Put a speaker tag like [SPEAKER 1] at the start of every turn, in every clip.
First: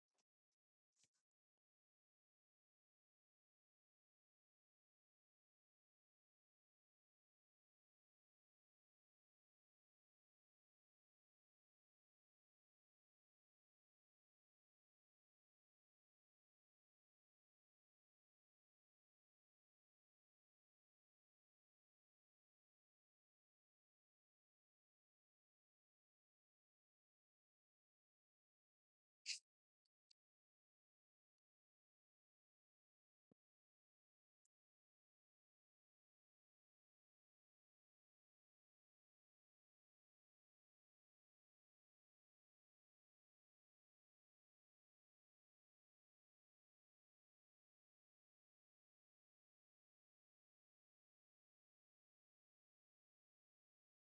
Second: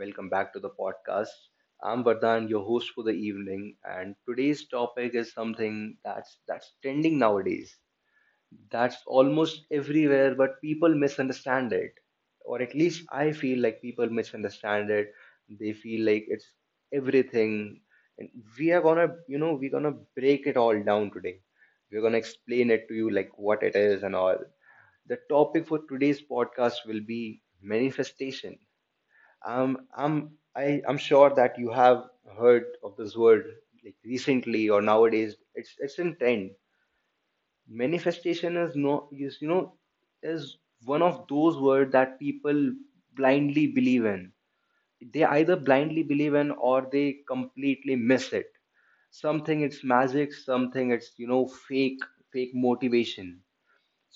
[SPEAKER 1] welcome back to the podcast. I'm Vardhan, your host for the evening, and today's topic is something that's trending nowadays. That's almost everywhere, but people misunderstand it. Or at least I feel like people misunderstand it. They feel like it's everything. And we are gonna, we're gonna break it all down today. We're gonna explain it to you like what it is and all. The topic for today's podcast will be manifestation. I'm sure that you have heard of this word like recently or nowadays. It's in trend. Manifestation is no is you know is one of those words that people blindly believe in. They either blindly believe in, or they completely miss it. Something it's magic, something it's, fake motivation.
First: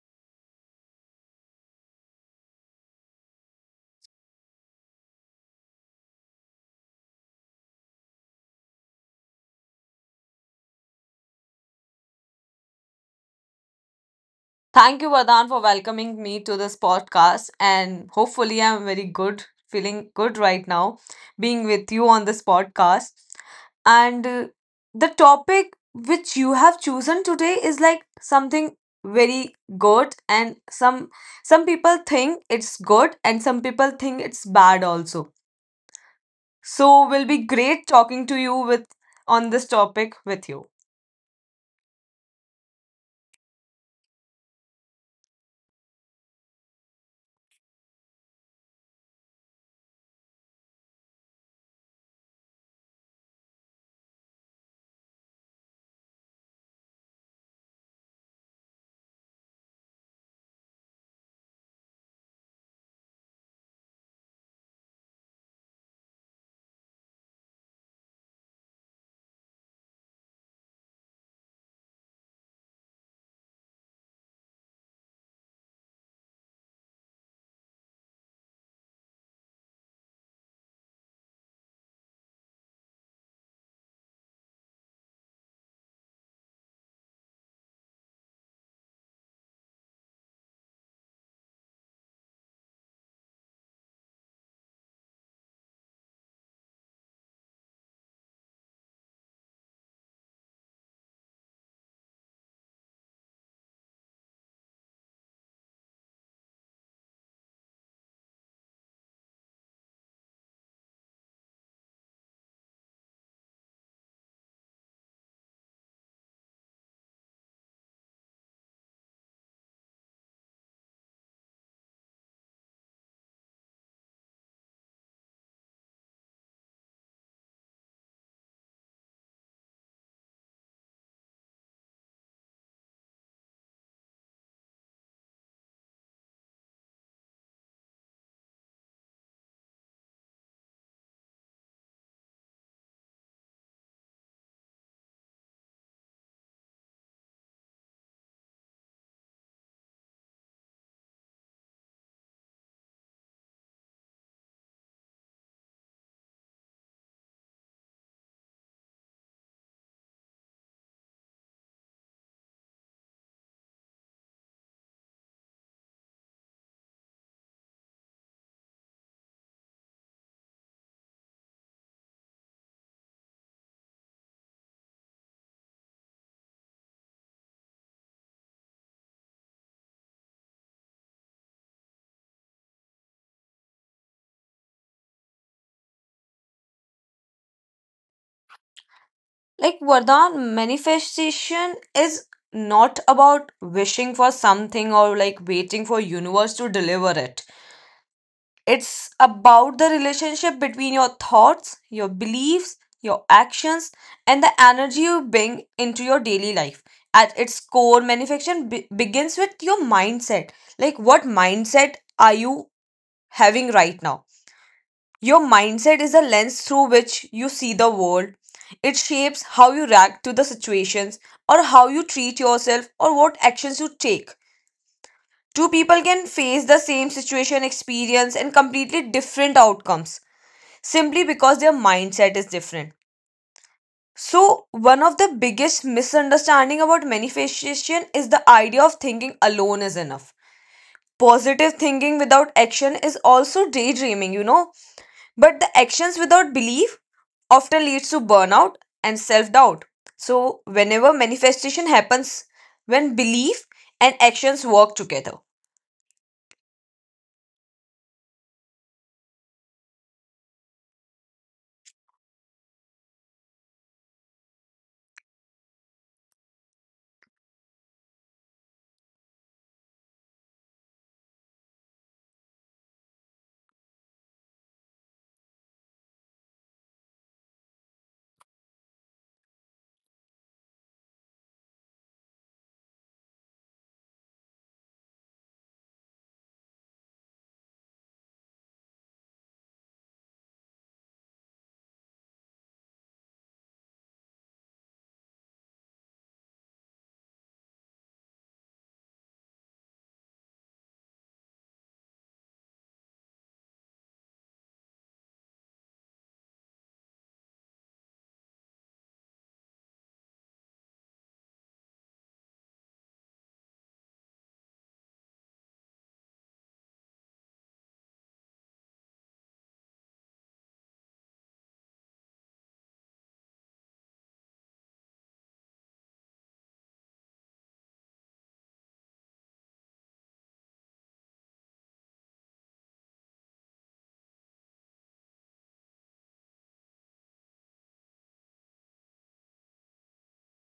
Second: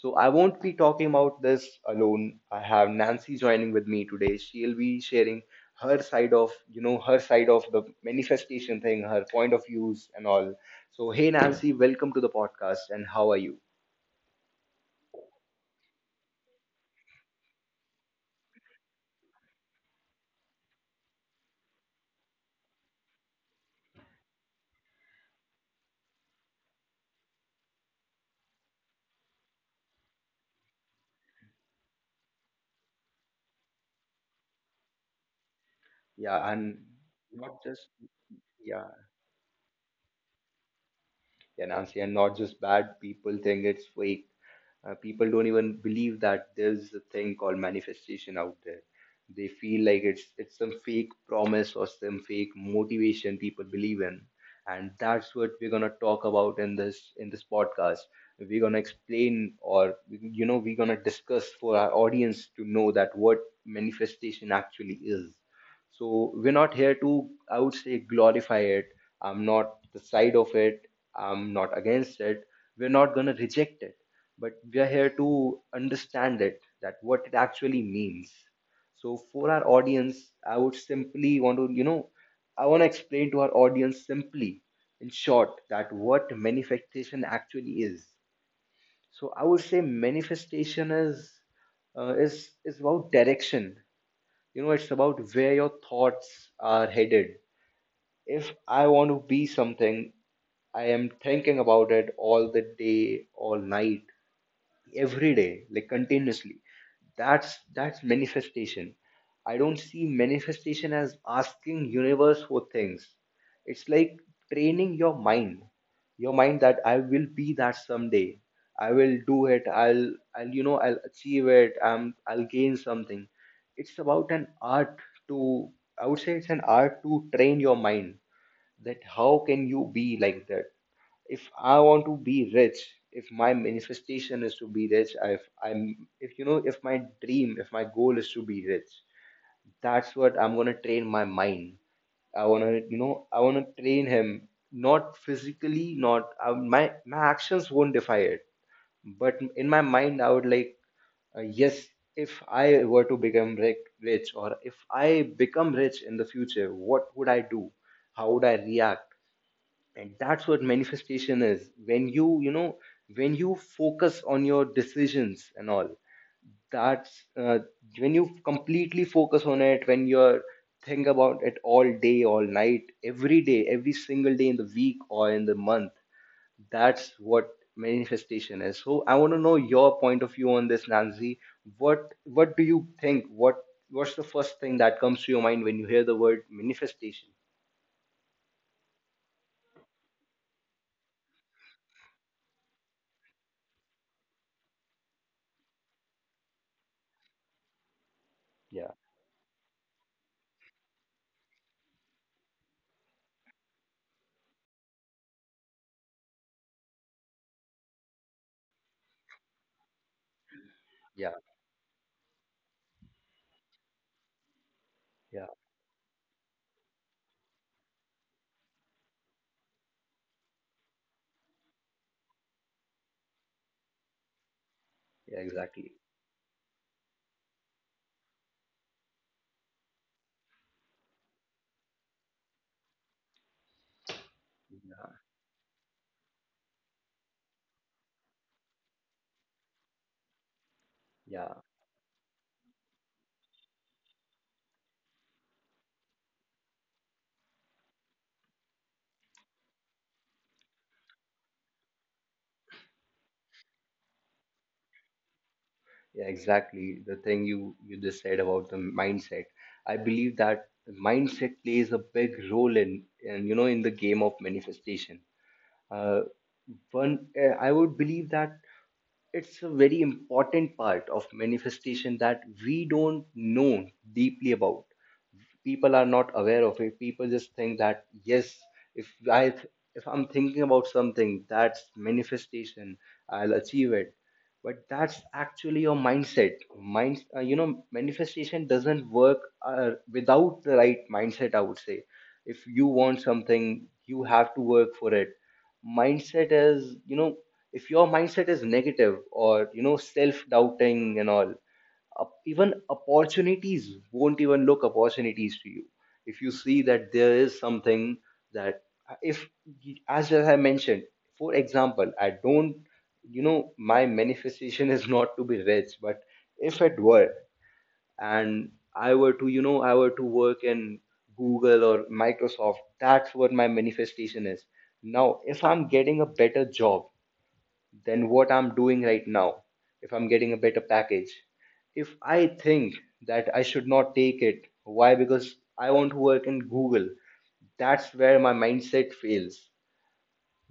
[SPEAKER 1] So I won't be talking about this alone. I have Nancy joining with me today. She'll be sharing her side of the manifestation thing, her point of views and all. So hey Nancy, welcome to the podcast, and how are you?
[SPEAKER 2] Thank you, Vardhan, for welcoming me to this podcast. And hopefully, I'm very good, feeling good right now, being with you on this podcast. And the topic which you have chosen today is like something very good, and some people think it's good and some people think it's bad also,
[SPEAKER 1] Yeah, and
[SPEAKER 2] so will be
[SPEAKER 1] not just,
[SPEAKER 2] great talking to you with
[SPEAKER 1] yeah.
[SPEAKER 2] on this topic with you.
[SPEAKER 1] Yeah, Nancy, and not just bad, people think it's fake. People don't even believe that there's a thing called manifestation out there. They feel like it's some fake promise or some fake motivation people believe in, and that's what we're gonna talk about in this podcast. We're gonna explain, we're gonna discuss for our audience to know that what manifestation actually is. So we're not here to, I would say, glorify it. I'm not the side of it. I'm not against it. We're not gonna reject it, but we are here to understand it, that what it actually means. So for our audience, I would simply want to, you know, I want to explain to our audience simply, in short, that what manifestation actually is. So I would say manifestation is about direction. It's about where your thoughts are headed. If I want to be something, I am thinking about it all the day, all night, every day, like continuously. That's manifestation. I don't see manifestation as asking universe for things. It's like training Your mind that I will be that someday. I will do it. I'll i'll you know i'll achieve it. I'll gain something. It's about an art to I would say it's an art to train your mind, that how can you be like that? If I want to be rich, if my manifestation is to be rich, I- if I'm, if you know, if my dream, if my goal is to be rich, that's what I'm gonna train my mind. I wanna train him not physically, not my actions won't defy it, but in my mind, I would like, yes, if I were to become rich, or if I become rich in the future, what would I do? How would I react? And that's what manifestation is, when you know when you focus on your decisions and all. That's when you completely focus on it, when you're think about it all day, all night, every day, every single day in the week or in the month. That's what manifestation is. So I want to know your point of view on this, Nancy. What do you think? What's the first thing that comes to your mind when you hear the word manifestation?
[SPEAKER 2] Like Vardhan, manifestation is not about wishing for something or like waiting for universe to deliver it.
[SPEAKER 1] Yeah,
[SPEAKER 2] It's about the relationship between your thoughts, your beliefs, your actions, and the energy you bring into your daily life. At its core, manifestation begins with your mindset. Like, what
[SPEAKER 1] yeah,
[SPEAKER 2] mindset are you having right now? Your
[SPEAKER 1] yeah,
[SPEAKER 2] mindset is the lens through which you see the world. It shapes how you react to the situations, or how you treat yourself, or what actions you take.
[SPEAKER 1] yeah,
[SPEAKER 2] Two
[SPEAKER 1] exactly.
[SPEAKER 2] people can face the same situation, experience, and completely different outcomes simply because their mindset is different. So, one of
[SPEAKER 1] Mm-hmm.
[SPEAKER 2] the biggest misunderstanding about manifestation is the idea of thinking alone is enough.
[SPEAKER 1] Yeah,
[SPEAKER 2] Positive thinking without action is also daydreaming, you know. But the actions without belief often leads to burnout and self-doubt. So whenever manifestation happens, when belief and actions work together.
[SPEAKER 1] yeah, exactly. The thing you just said about the mindset, I believe that the mindset plays a big role in the game of manifestation. Uh, I would believe that it's a very important part of manifestation that we don't know deeply about. People are not aware of it. People just think that yes, if i th- if I'm thinking about something, that's manifestation, I'll achieve it. But that's actually your mindset. Mind you know Manifestation doesn't work without the right mindset, I would say. If you want something, you have to work for it. Mindset is you know If your mindset is negative, or self doubting and all, up, even opportunities won't even look opportunities to you. If you see that there is something that, if as I mentioned, for example, I don't you know my manifestation is not to be rich, but if it were, and I were to work in Google or Microsoft, that's what my manifestation is. Now if I'm getting a better job than what I'm doing right now, if I'm getting a better package, if I think that I should not take it, why? Because I want to work in Google. That's where my mindset fails.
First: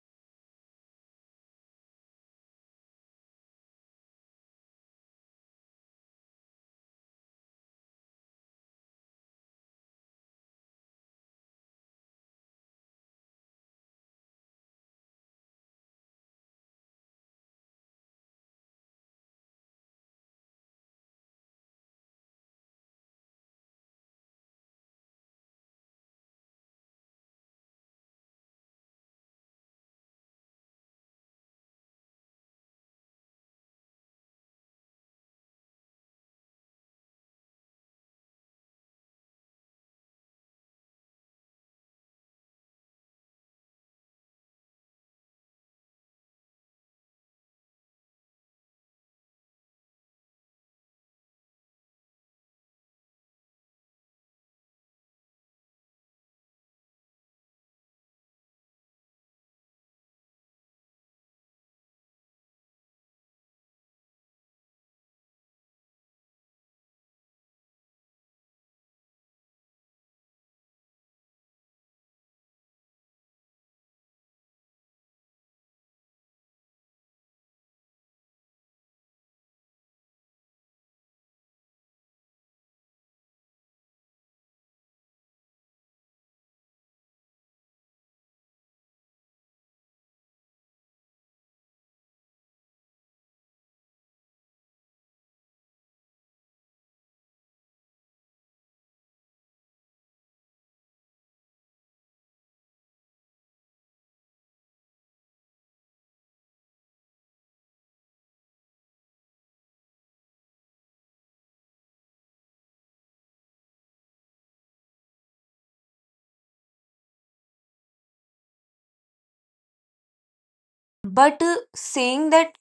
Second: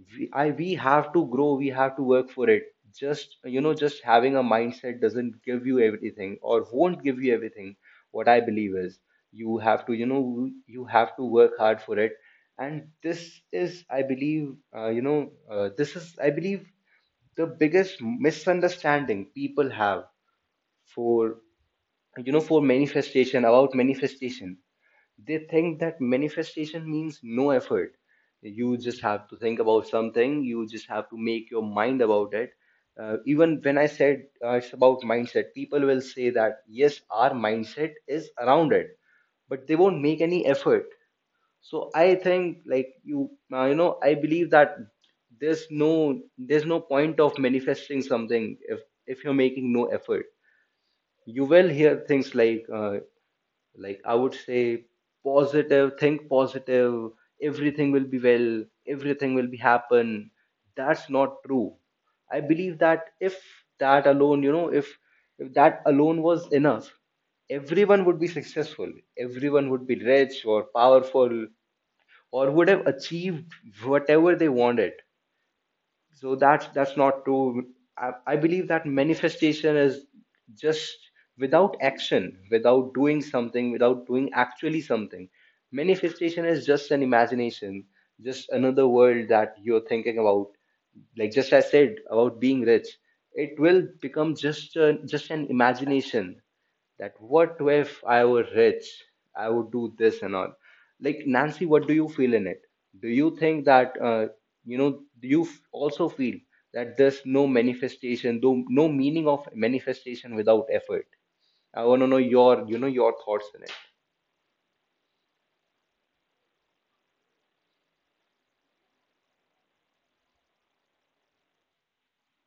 [SPEAKER 1] We have to grow, we have to work for it. Just having a mindset doesn't give you everything or won't give you everything. What I believe is you have to work hard for it. And this is, I believe, the biggest misunderstanding people have for you know for manifestation about manifestation. They think that manifestation means no effort. You just have to think about something, you just have to make your mind about it. Even when I said it's about mindset, people will say that yes, our mindset is around it, but they won't make any effort. So I think like you you know I believe that there's no point of manifesting something if you're making no effort. You will hear things like I would say, positive think positive, everything will be well, everything will be happen. That's not true. I believe that if that alone you know if that alone was enough, everyone would be successful, everyone would be rich or powerful, or would have achieved whatever they wanted. So that's not true. I believe that manifestation is just without action, without doing something, without doing actually something. Manifestation is just an imagination, just another world that you're thinking about. Like just I said about being rich, it will become just an imagination, that what if I were rich, I would do this and all. Like Nancy, what do you feel in it? Do you think that Do you also feel that there's no manifestation, though no meaning of manifestation without effort? I want to know your you know your thoughts in it.
[SPEAKER 2] But saying that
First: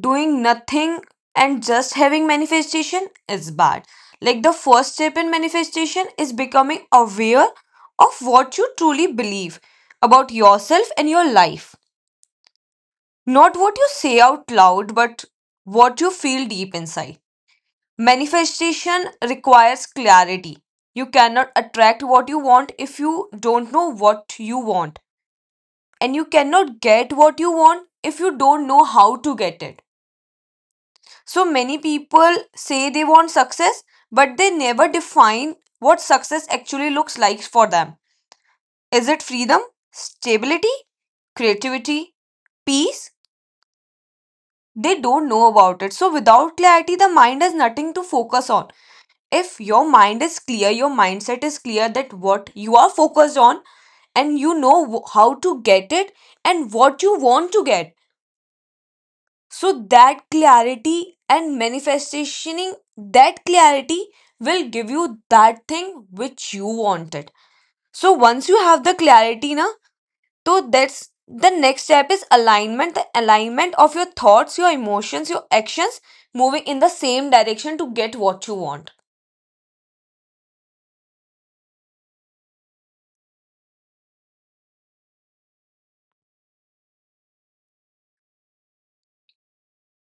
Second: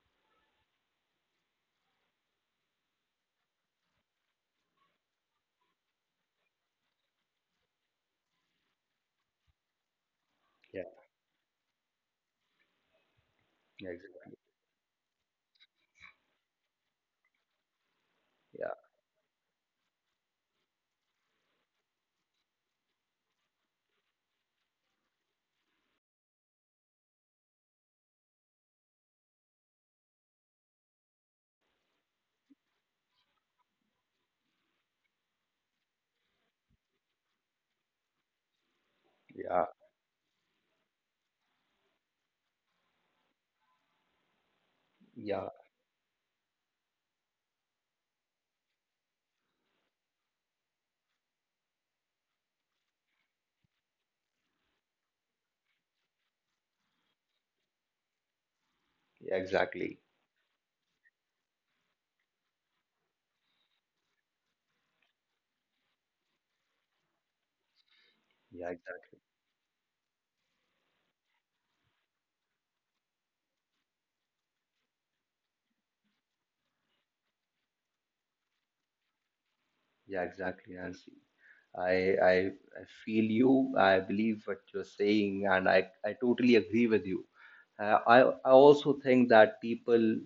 [SPEAKER 2] doing nothing and just having manifestation is bad. Like, the first step in manifestation is becoming aware of what you truly believe about
[SPEAKER 1] Yeah,
[SPEAKER 2] yourself and your life. Not what you
[SPEAKER 1] yeah,
[SPEAKER 2] say
[SPEAKER 1] exactly.
[SPEAKER 2] out loud, but what you feel deep inside.
[SPEAKER 1] Yeah,
[SPEAKER 2] Manifestation requires clarity. You cannot attract what you want if you don't know what you want. And you cannot get what you want if you don't know how to get it. So many people say they want success, but they never define what success actually looks like for them. Is it freedom,
[SPEAKER 1] yeah,
[SPEAKER 2] stability, creativity, peace? They don't
[SPEAKER 1] yeah,
[SPEAKER 2] know about it. So without clarity, the mind has nothing to focus on. If your mind is clear, your mindset is clear, that what you are focused on, and you know how to get it and what you want to get,
[SPEAKER 1] yeah,
[SPEAKER 2] so
[SPEAKER 1] exactly.
[SPEAKER 2] that clarity and manifesting that clarity will give you that thing which you wanted. So once you
[SPEAKER 1] Yeah.
[SPEAKER 2] have the clarity na, so that's the next step is alignment, the alignment of your thoughts, your emotions, your actions moving in the same direction to get what you want.
[SPEAKER 1] Yeah, exactly, Nancy. I, I I feel you. I believe what you're saying, and I totally agree with you. Uh, I I also think that people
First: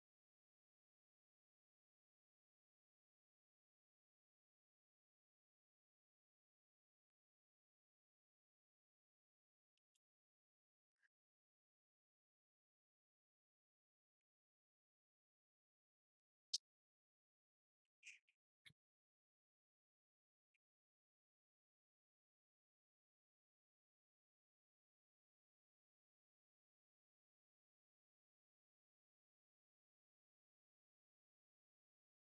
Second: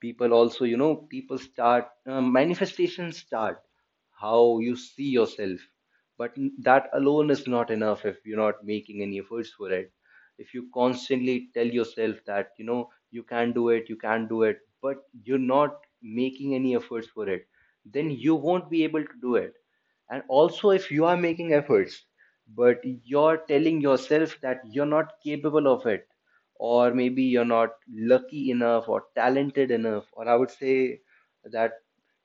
[SPEAKER 1] people also you know people start manifestations start how you see yourself. But that alone is not enough if you're not making any efforts for it. If you constantly tell yourself that you can do it, you can do it, but you're not making any efforts for it, then you won't be able to do it. And also if you are making efforts, but you're telling yourself that you're not capable of it, or maybe you're not lucky enough or talented enough, or I would say that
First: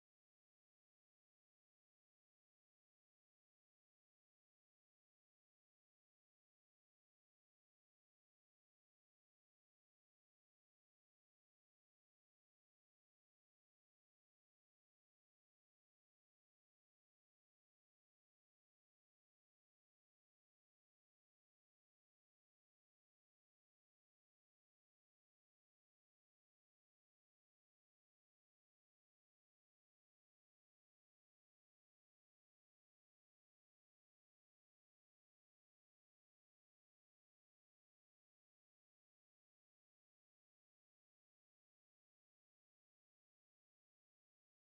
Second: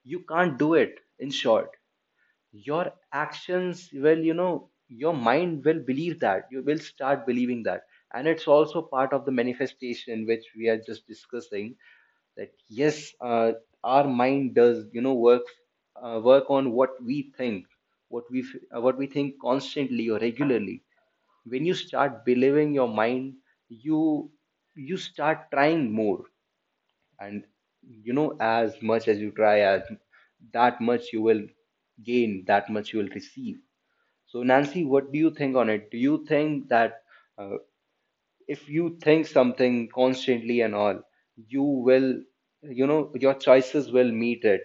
[SPEAKER 1] you can't do it. In short, your actions well, you know, your mind will believe that, you will start believing that. And it's also part of the manifestation which we are just discussing, that yes, our mind does, work, work on what we think, what we think constantly or regularly. When you start believing your mind, you you start trying more. And as much as you try, as that much you will gain, that much you will receive. So Nancy, what do you think on it? Do you think that uh, if you think something constantly and all, you will your choices will meet it?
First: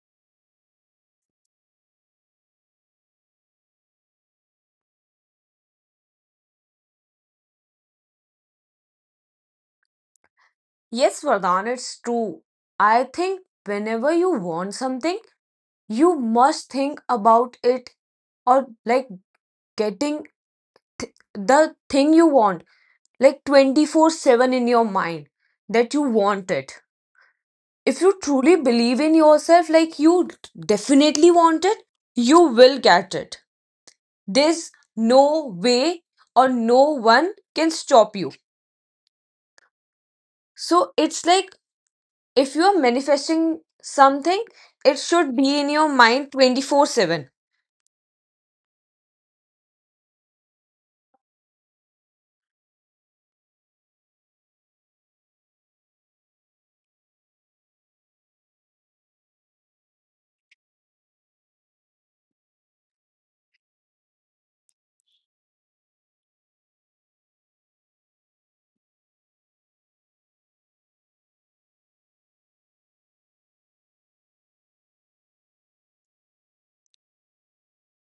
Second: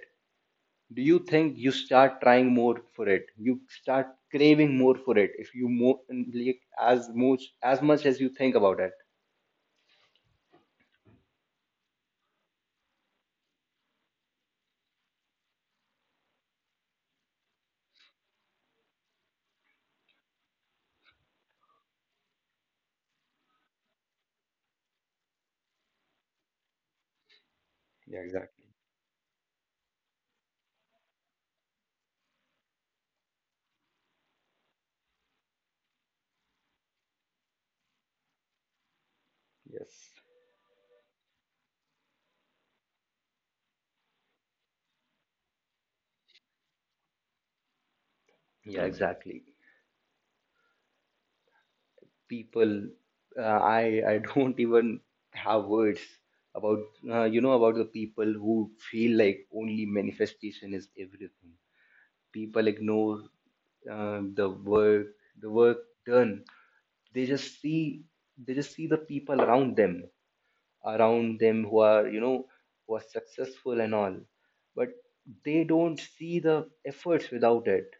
[SPEAKER 1] Do you think you start trying more for it, you start craving more for it, if you more, like, as much as you think about it?
[SPEAKER 2] Yes, Vardhan, it's true. I think whenever you want something, you must think about it, or like getting the thing you want, like 24/7 in your mind, that you want it. If you
[SPEAKER 1] Yeah,
[SPEAKER 2] truly
[SPEAKER 1] exactly.
[SPEAKER 2] believe in yourself, like you definitely want it, you will get it. There's no way or no one can stop you.
[SPEAKER 1] Yes.
[SPEAKER 2] So it's like, if you are manifesting something, it should be in your mind 24/7.
[SPEAKER 1] Yeah, exactly. People, uh, i I don't even have words about about the people who feel like only manifestation is everything. People ignore the work done. They just see the people around them who are, who are successful and all, but they don't see the efforts without it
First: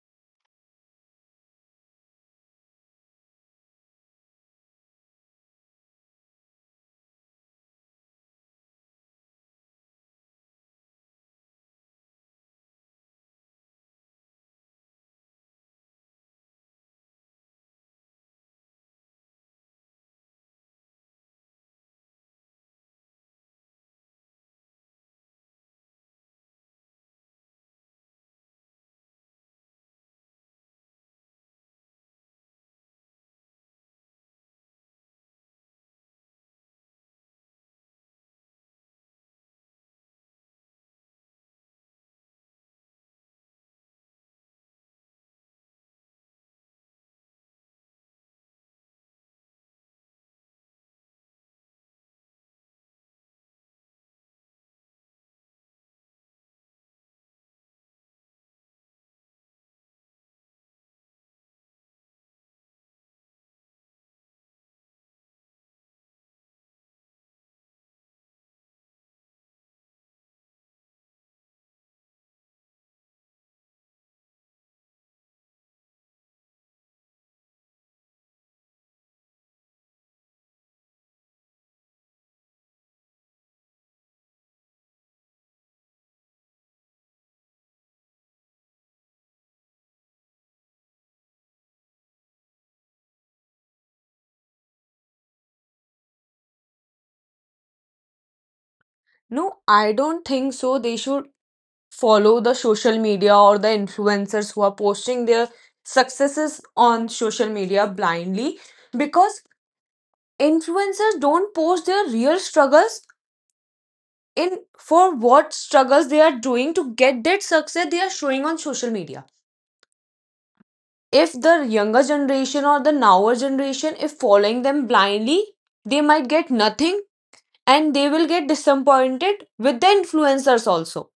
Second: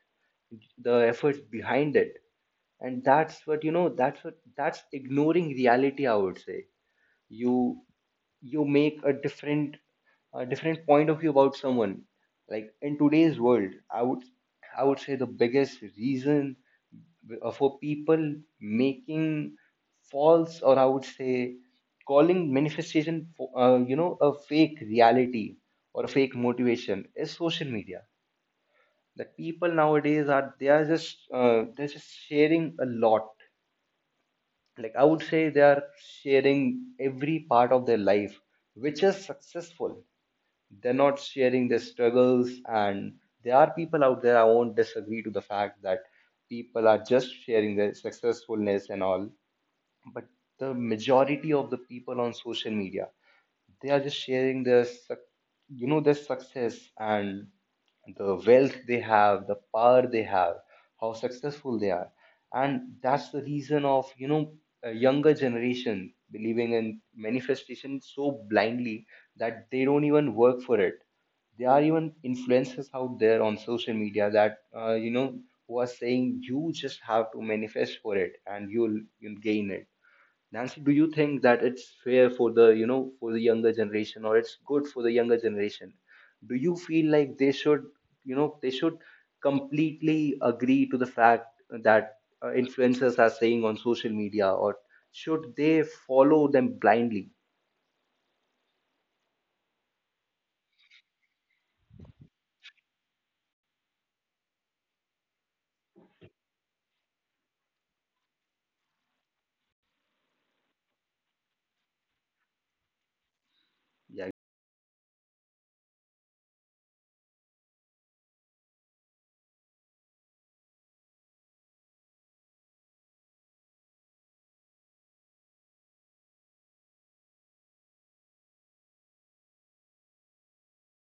[SPEAKER 1] the efforts behind it. And that's what you know that's what that's ignoring reality, I would say. you you make a different point of view about someone. Like in today's world, I would say the biggest reason for people making false, or I would say calling manifestation for, you know a fake reality or a fake motivation, is social media. That people nowadays are, they're just sharing a lot. Like I would say they are sharing every part of their life which is successful. They're not sharing their struggles, and there are people out there, I won't disagree to the fact that people are just sharing their successfulness and all. But the majority of the people on social media, they are just sharing their, their success, and the wealth they have, the power they have, how successful they are. And that's the reason of, a younger generation believing in manifestation so blindly that they don't even work for it. There are even influencers out there on social media that, who are saying you just have to manifest for it and you'll gain it. Nancy, do you think that it's fair for the, for the younger generation, or it's good for the younger generation? Do you feel like they should, they should completely agree to the fact that influencers are saying on social media, or should they follow them blindly?
[SPEAKER 2] No, I don't think so. They should follow the social media or the influencers who are posting their successes on social media blindly, because influencers don't post their real struggles,
[SPEAKER 1] Yeah,
[SPEAKER 2] in for what struggles they are doing to get that success they are showing on social media. If the younger generation or the nower generation if following them blindly, they might get nothing, and they will get disappointed with the influencers also.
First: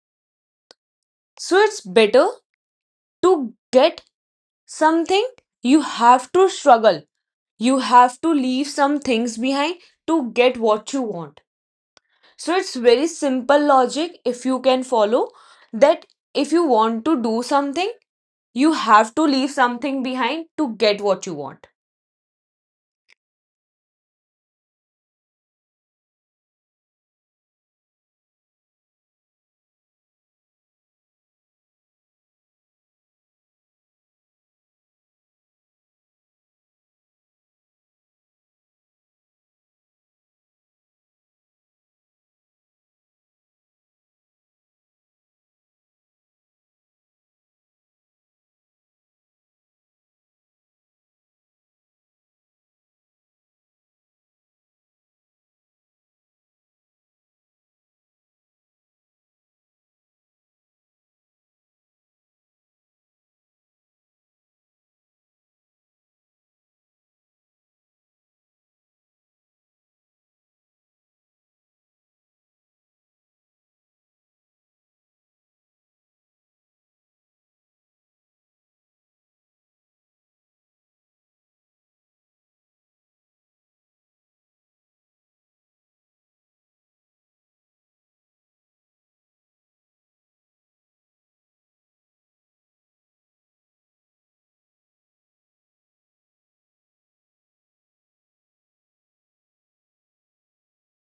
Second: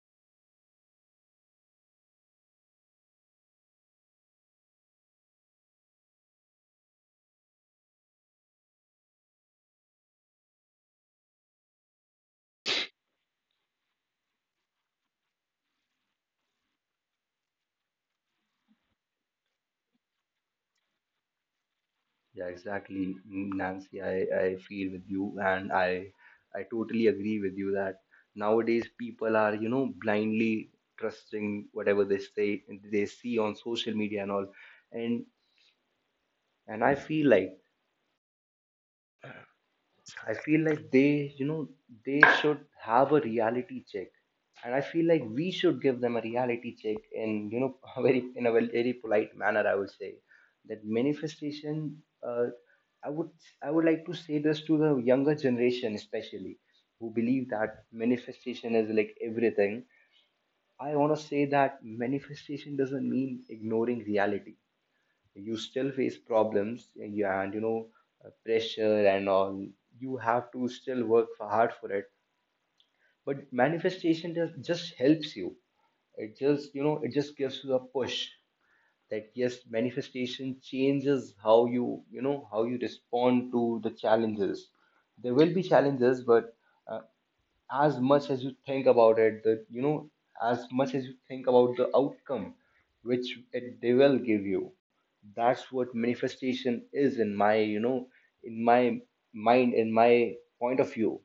[SPEAKER 2] So it's better to get something, you have to struggle. You have to leave some things behind to get what you want. So it's very simple logic, if you can follow that, if you want to do something, you have to leave something behind to get what you want.
[SPEAKER 1] yeah, exactly, mm, Nancy. I feel with you, and I totally agree with you that nowadays people are, blindly trusting whatever they say, they see on social media and all. and and I feel like they, they should have a reality check. And I feel like we should give them a reality check in, a very, in a very polite manner, I would say. That manifestation. I would I would like to say this to the younger generation, especially who believe that manifestation is like everything. I want to say that manifestation doesn't mean ignoring reality. You still face problems, yeah, and pressure and all. You have to still work for, hard for it. But manifestation just helps you. It just, it just gives you a push. That yes, manifestation changes how you, you know how you respond to the challenges. There will be challenges, but uh, as much as you think about it, that as much as you think about the outcome, which it, they will give you. That's what manifestation is, in my, in my mind, in my point of view.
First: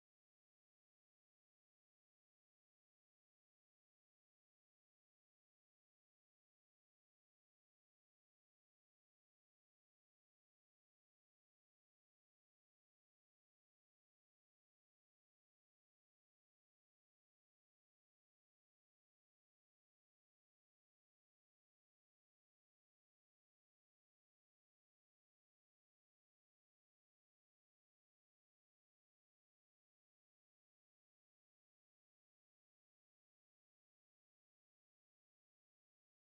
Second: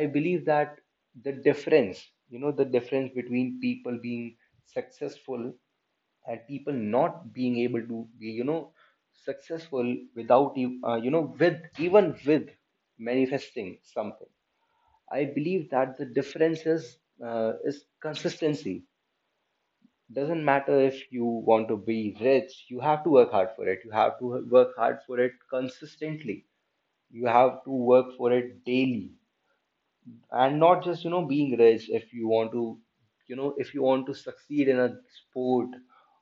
[SPEAKER 1] I believe that the difference, the difference between people being successful and people not being able to be, successful without you, you know with even with manifesting something. I believe that the difference is consistency. Doesn't matter if you want to be rich, you have to work hard for it. You have to work hard for it consistently. You have to work for it daily, and not just, being rich. If you want to, if you want to succeed in a sport,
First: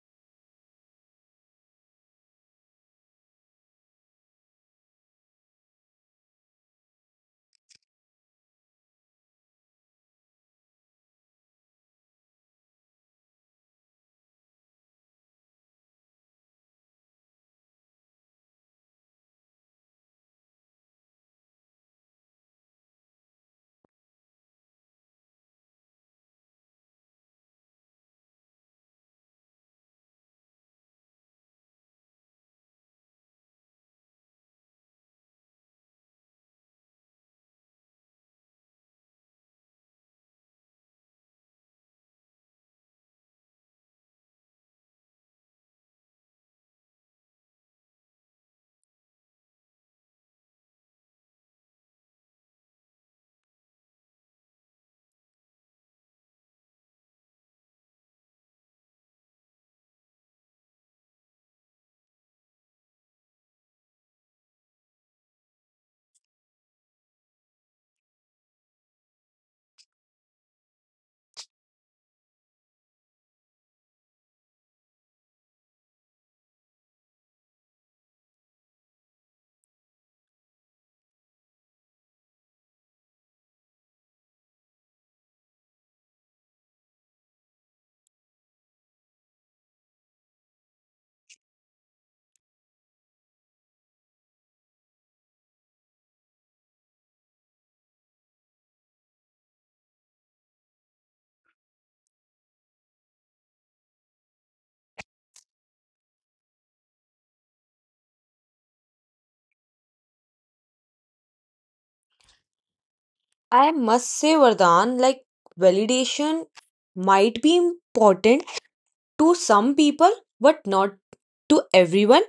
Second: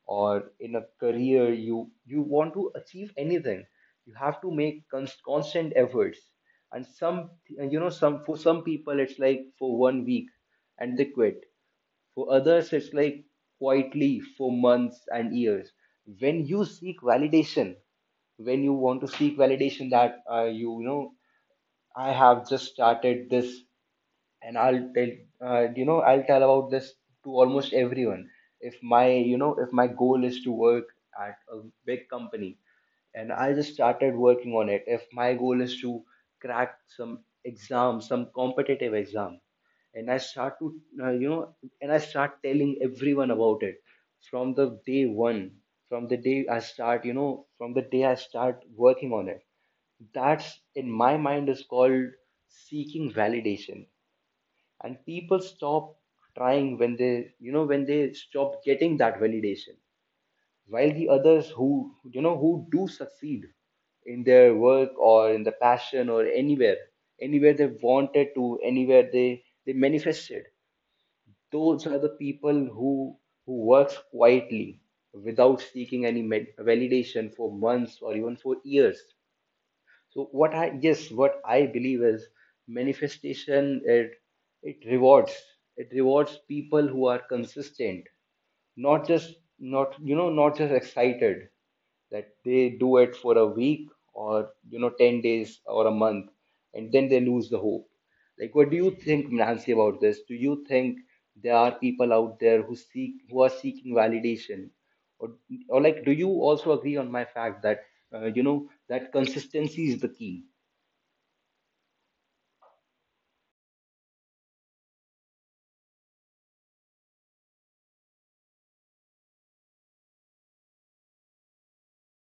[SPEAKER 1] or in a career, you want to achieve anything, you have to make constant efforts. And some, some, for some people it's like for one week and they quit. For others it's like quietly for months and years. When you seek validation, when you want to seek validation, that I have just started this, and I'll tell, I'll tell about this to almost everyone. If my, if my goal is to work at a big company and I just started working on it. If my goal is to crack some exam, some competitive exam, and I start to, uh, you know and I start telling everyone about it from the day one, from the day I start, from the day I start working on it. That's, in my mind, is called seeking validation. And people stop trying when they, when they stop getting that validation. While the others who, who do succeed in their work, or in the passion, or anywhere, anywhere they wanted to, anywhere they manifested, those are the people who works quietly without seeking any validation for months or even for years. So what I, yes, what I believe is manifestation, it rewards, it rewards people who are consistent. Not just, not, not just excited that they do it for a week or, 10 days or a month, and then they lose the hope. Like what do you think, Nancy, about this? Do you think there are people out there who seek, who are seeking validation, or, or like do you also agree on my fact that that consistency is the key?
[SPEAKER 2] I must say, Vardhan, like, validation might be important to some people, but not to everyone.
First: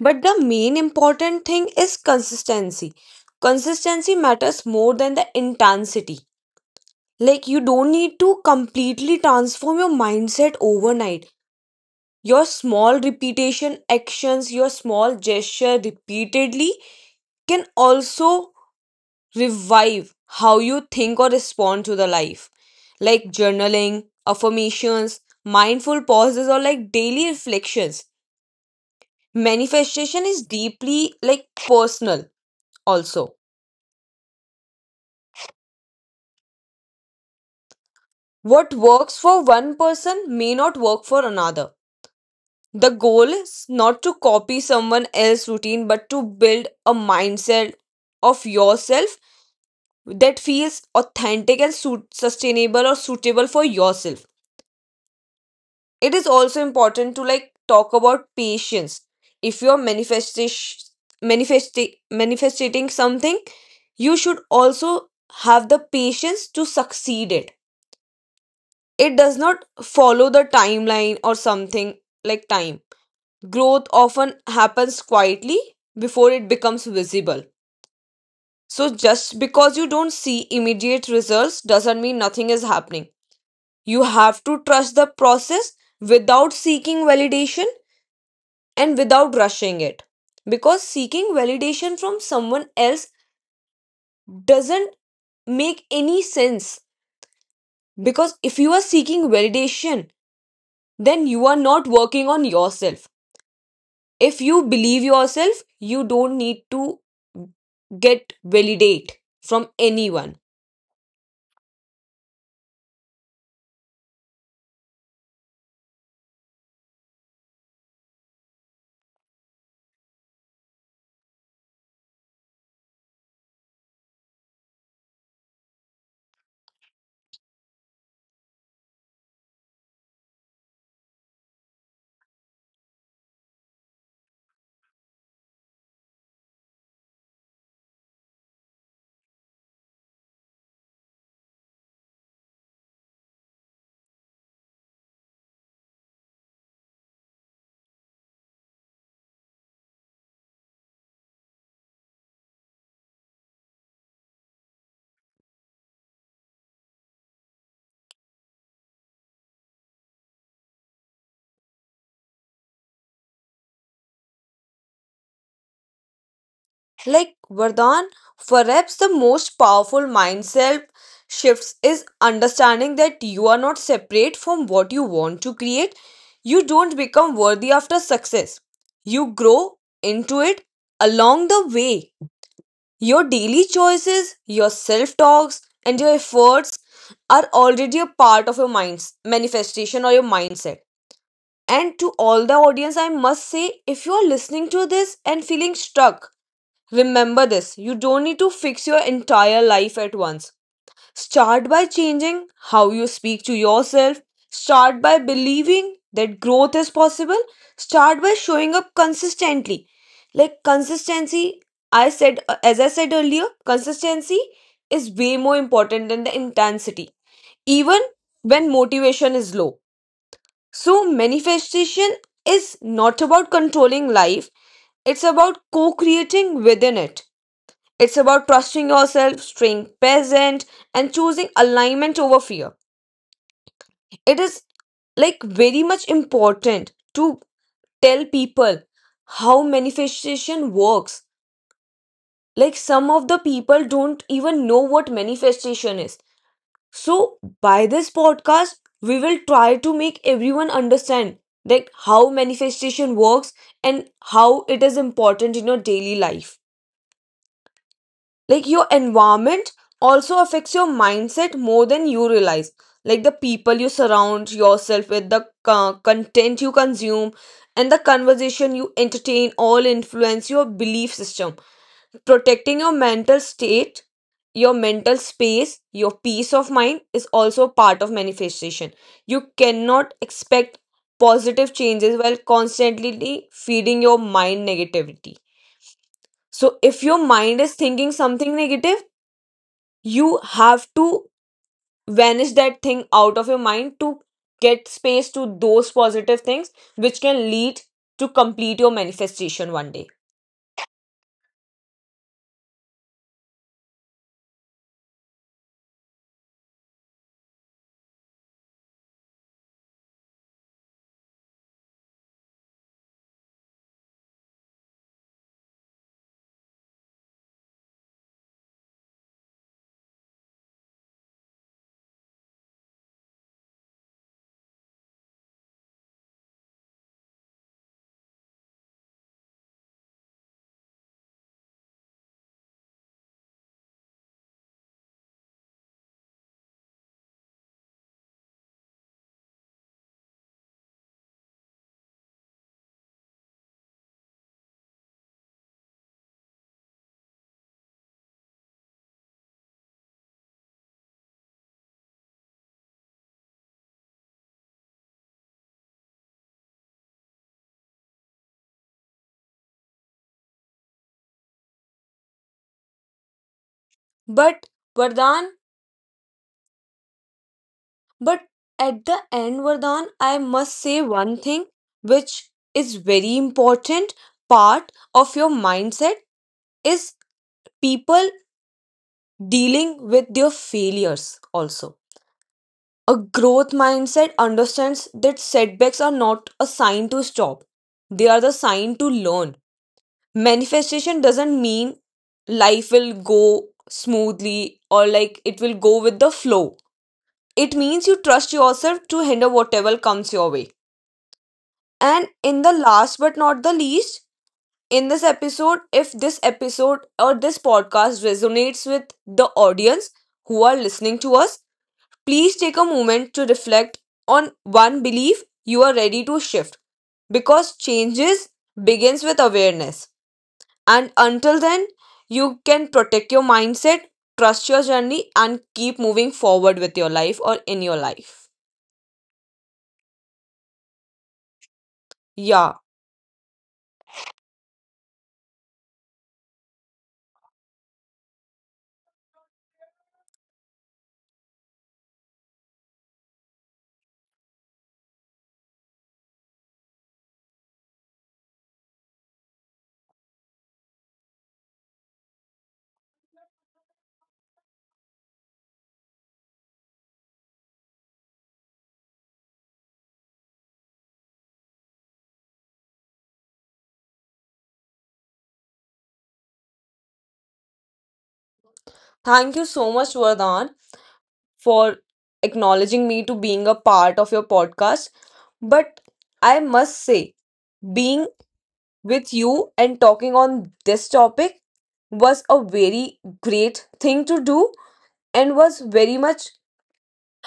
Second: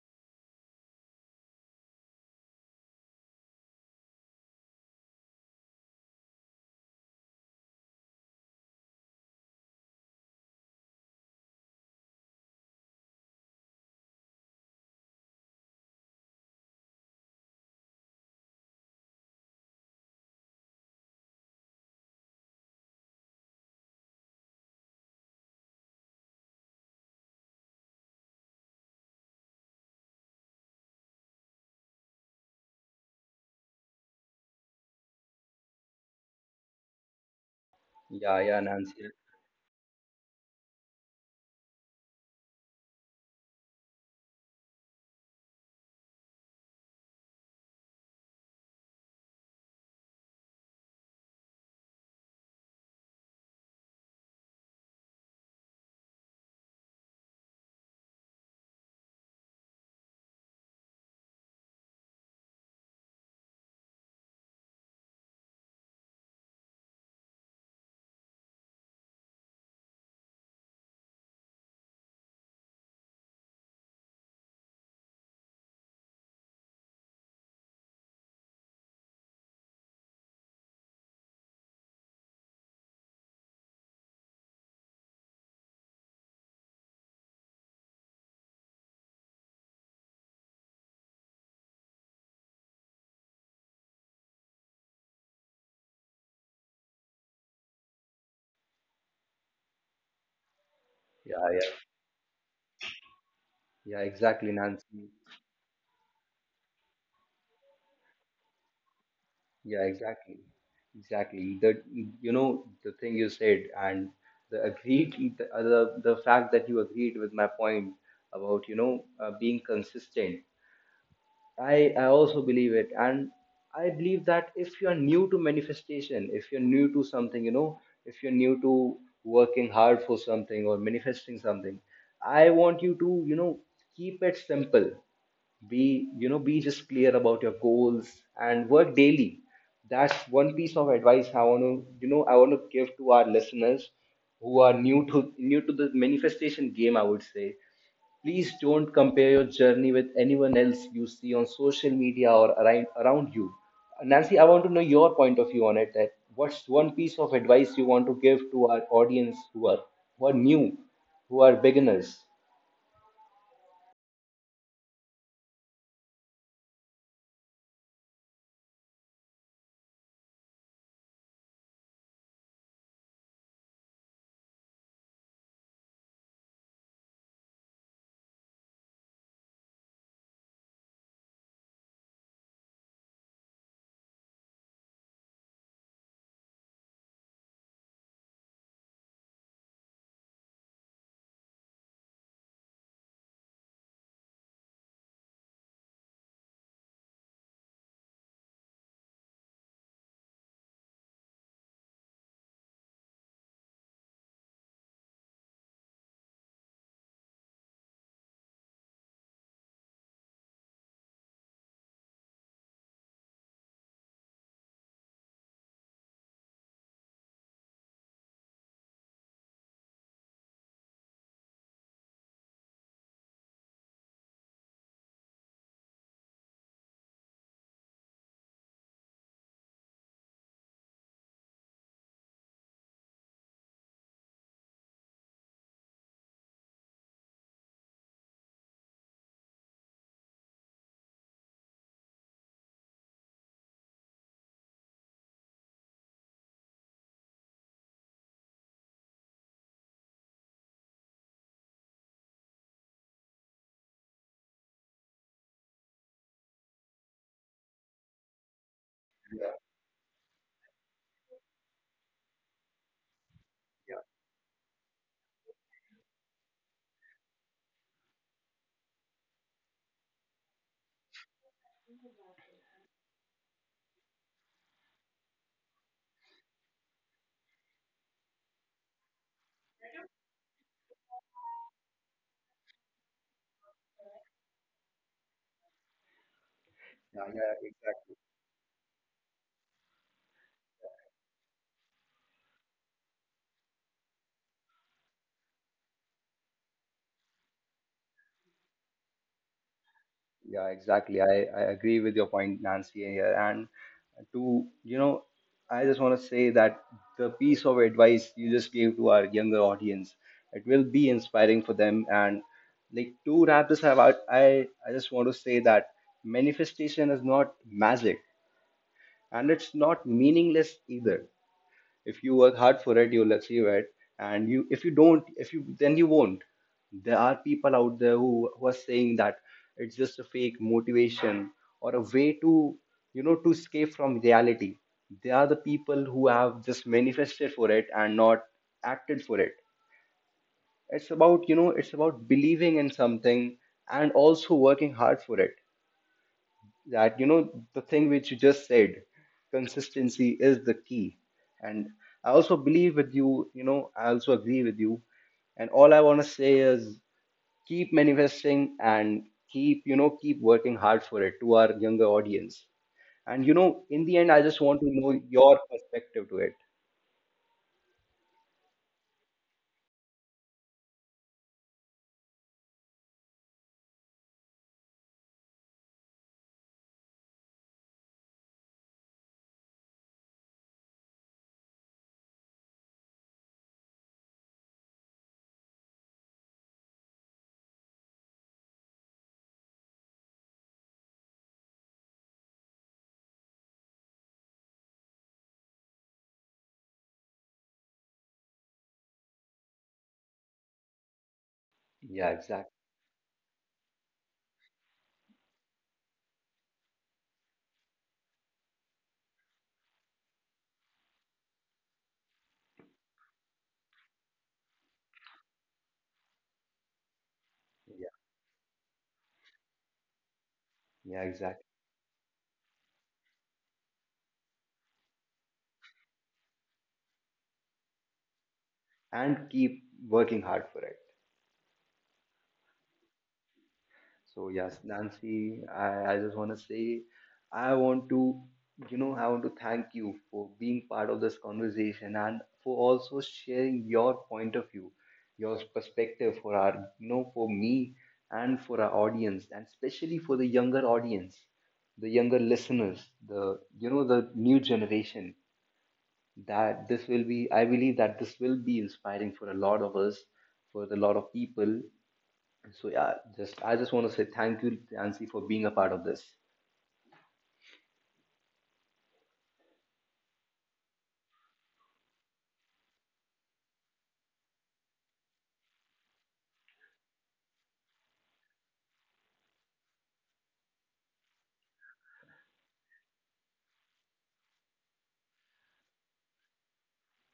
[SPEAKER 2] But the main important thing is consistency. Consistency matters more than the intensity. Like, you don't need to completely transform your mindset overnight. Your small repetition actions, your small gesture repeatedly, can also revive how you think or respond to the life, like journaling, affirmations, mindful pauses, or like daily reflections. Manifestation is deeply like personal also.
[SPEAKER 1] yeah yeah
[SPEAKER 2] What
[SPEAKER 1] nancy
[SPEAKER 2] works for one person may not work for another. The goal is not to copy someone else's routine, but to build a mindset of yourself that feels authentic and sustainable or suitable for yourself. It is also important to like talk about patience. If you're manifestation, manifesting something, you should also have the patience to succeed it. It does not follow the timeline or something, like time. Growth often happens quietly before it becomes visible, so just because you don't see immediate results doesn't mean nothing is happening. You have to trust the process without seeking validation and without rushing it. Because seeking validation from someone else doesn't make any sense. Because if you are seeking validation, then you
[SPEAKER 1] yeah
[SPEAKER 2] are
[SPEAKER 1] yeah
[SPEAKER 2] not working on yourself.
[SPEAKER 1] yeah
[SPEAKER 2] If
[SPEAKER 1] exactly
[SPEAKER 2] you believe
[SPEAKER 1] nancy
[SPEAKER 2] yourself, you don't need to get validate from
[SPEAKER 1] Yeah,
[SPEAKER 2] anyone.
[SPEAKER 1] exactly. Exactly. The, the thing you said, and the agreed, the the fact that you agreed with my point about, being consistent. I also believe it, and I believe that if you are new to manifestation, if you're new to something, you know, if you're new to working hard for something or manifesting something, I want you to, keep it simple. Be, be just clear about your goals, and work daily. That's one piece of advice I want to, I want to give to our listeners who are new to, new to the manifestation game, I would say. Please don't compare your journey with anyone else you see on social media or around, around you. Nancy, I want to know your point of view on it, that what's one piece of advice you want to give to our audience who are, who are new, who are beginners?
[SPEAKER 2] Like Vardhan, perhaps the most powerful mindset shifts is understanding that you are not separate from what you want to create. You don't become worthy after success. You grow into it along the way. Your daily choices, your self talks, and your efforts are already a part of your mind's manifestation or your mindset. And to all the audience, I must say, if you are listening to this and feeling stuck, remember this, you don't need to fix your entire life at once. Start by changing how you speak to yourself. Start by believing that growth is possible. Start by showing up consistently. Like, consistency, I said, as I said earlier, consistency is way more important than the intensity, even when motivation is low. So, manifestation is not about controlling life, it's about co creating within it. It's about trusting yourself, staying present, and choosing alignment over fear. It is like very much important to tell people how manifestation works. Like, some of the people don't even know what manifestation is. So, by this podcast, we will try to make everyone understand like how manifestation works and how it is important in your daily life. Like, your environment also affects your mindset more than you realize. Like, the people you surround yourself with, the content you consume, and the conversation you entertain all influence your belief system. Protecting your mental state, your mental space, your peace of mind is also part of manifestation. You cannot expect positive changes while constantly feeding your mind negativity. So if your mind is
[SPEAKER 1] Yeah, yeah,
[SPEAKER 2] thinking something
[SPEAKER 1] exactly.
[SPEAKER 2] negative, you have to vanish that thing out of your mind to get space to those positive things, which can lead to complete your manifestation one day.
[SPEAKER 1] Yeah, exactly. I agree with your point, Nancy, here. And to, you know, I just want to say that the piece of advice you just gave to our younger audience, it will be inspiring for them. And like to wrap this up, I, I just want to say that manifestation is not magic, and it's not meaningless either. If you work hard for it, you'll achieve it. And you, if you don't, if you, then you won't. There are people out there who are saying that it's just a fake motivation or a way to, to escape from reality. They are the people who have just manifested for it and not acted for it. It's about, it's about believing in something, and also working hard for it. That, the thing which you just said, consistency is the key. And I also believe with you, you know I also agree with you. And all I want to say is keep manifesting, and keep, keep working hard for it, to our younger audience. And,
[SPEAKER 2] But
[SPEAKER 1] in the end, I
[SPEAKER 2] Vardhan,
[SPEAKER 1] just want to know your perspective to it.
[SPEAKER 2] but at the end, Vardhan, I must say one thing, which is very important part of your mindset, is people dealing with their failures also. A growth mindset understands that setbacks are not a sign to stop, they are the sign to learn. Manifestation doesn't mean life will go smoothly or like it will go with the flow. It means you trust yourself to handle whatever comes your way. And in the
[SPEAKER 1] Yeah,
[SPEAKER 2] last
[SPEAKER 1] exactly.
[SPEAKER 2] but not the least, in this episode, if this episode or this podcast resonates with the audience who are listening to us, please take a moment to reflect on one belief you are ready to shift, because changes begins with awareness. And until
[SPEAKER 1] Yeah, yeah,
[SPEAKER 2] then,
[SPEAKER 1] exactly.
[SPEAKER 2] you can protect your mindset, trust your journey, and keep moving forward with your life or in your life.
[SPEAKER 1] And keep working hard for it.
[SPEAKER 2] Yeah.
[SPEAKER 1] So yes, Nancy, I just want to say, I want to, you know, I want to thank you for being part of this conversation, and for also sharing your point of view, your perspective for our, you know, for me and for our audience, and especially for the younger audience, the younger listeners, the, the new generation. That this will be, I believe that this will be inspiring for a lot of us, for a lot of people. So yeah, just I just want to say thank you, Nancy, for being a part of this.
[SPEAKER 2] Thank you so much, Vardhan, for acknowledging me to being a part of your podcast. But I must say, being with you and talking on this topic was a very great thing to do and was very much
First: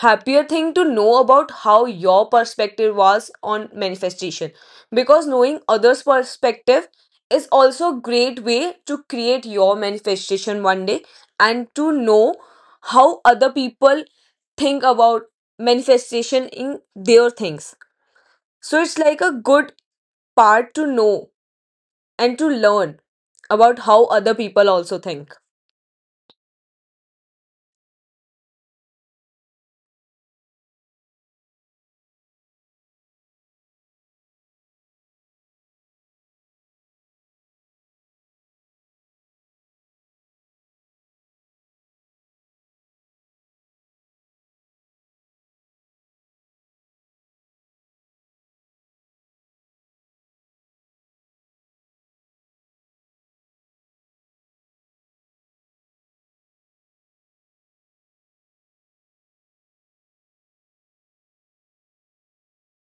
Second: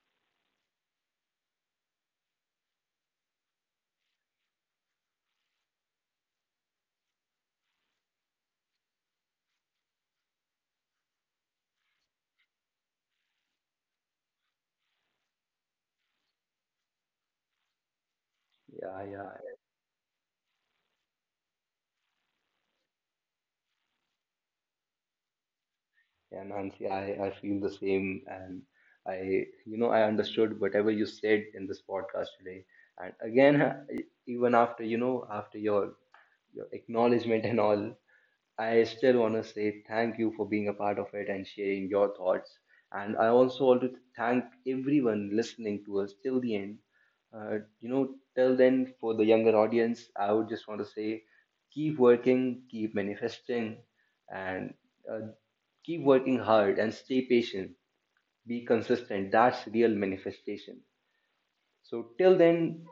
[SPEAKER 2] happier thing to know about how your perspective was on manifestation, because knowing others perspective is also a great way to create your manifestation one day, and to know how other people think about manifestation in their things. So it's
[SPEAKER 1] Yeah,
[SPEAKER 2] like
[SPEAKER 1] yeah,
[SPEAKER 2] a good part to know and to learn about how other people also think.
[SPEAKER 1] yeah, Nancy, I feel the same. And I, I understood whatever you said in this podcast today. And again, even after, after your acknowledgement and all, I still want to say thank you for being a part of it and sharing your thoughts. And I also want to thank everyone listening to us till the end. Uh, till then, for the younger audience, I would just want to say keep working, keep manifesting, and uh, keep working hard and stay patient. Be consistent. That's real manifestation. So, till then,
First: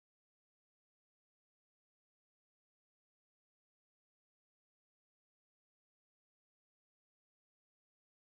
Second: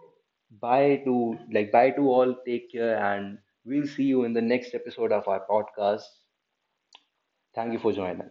[SPEAKER 1] bye to, like, bye to all, take care, and we'll see you in the next episode of our podcast. Thank you for joining.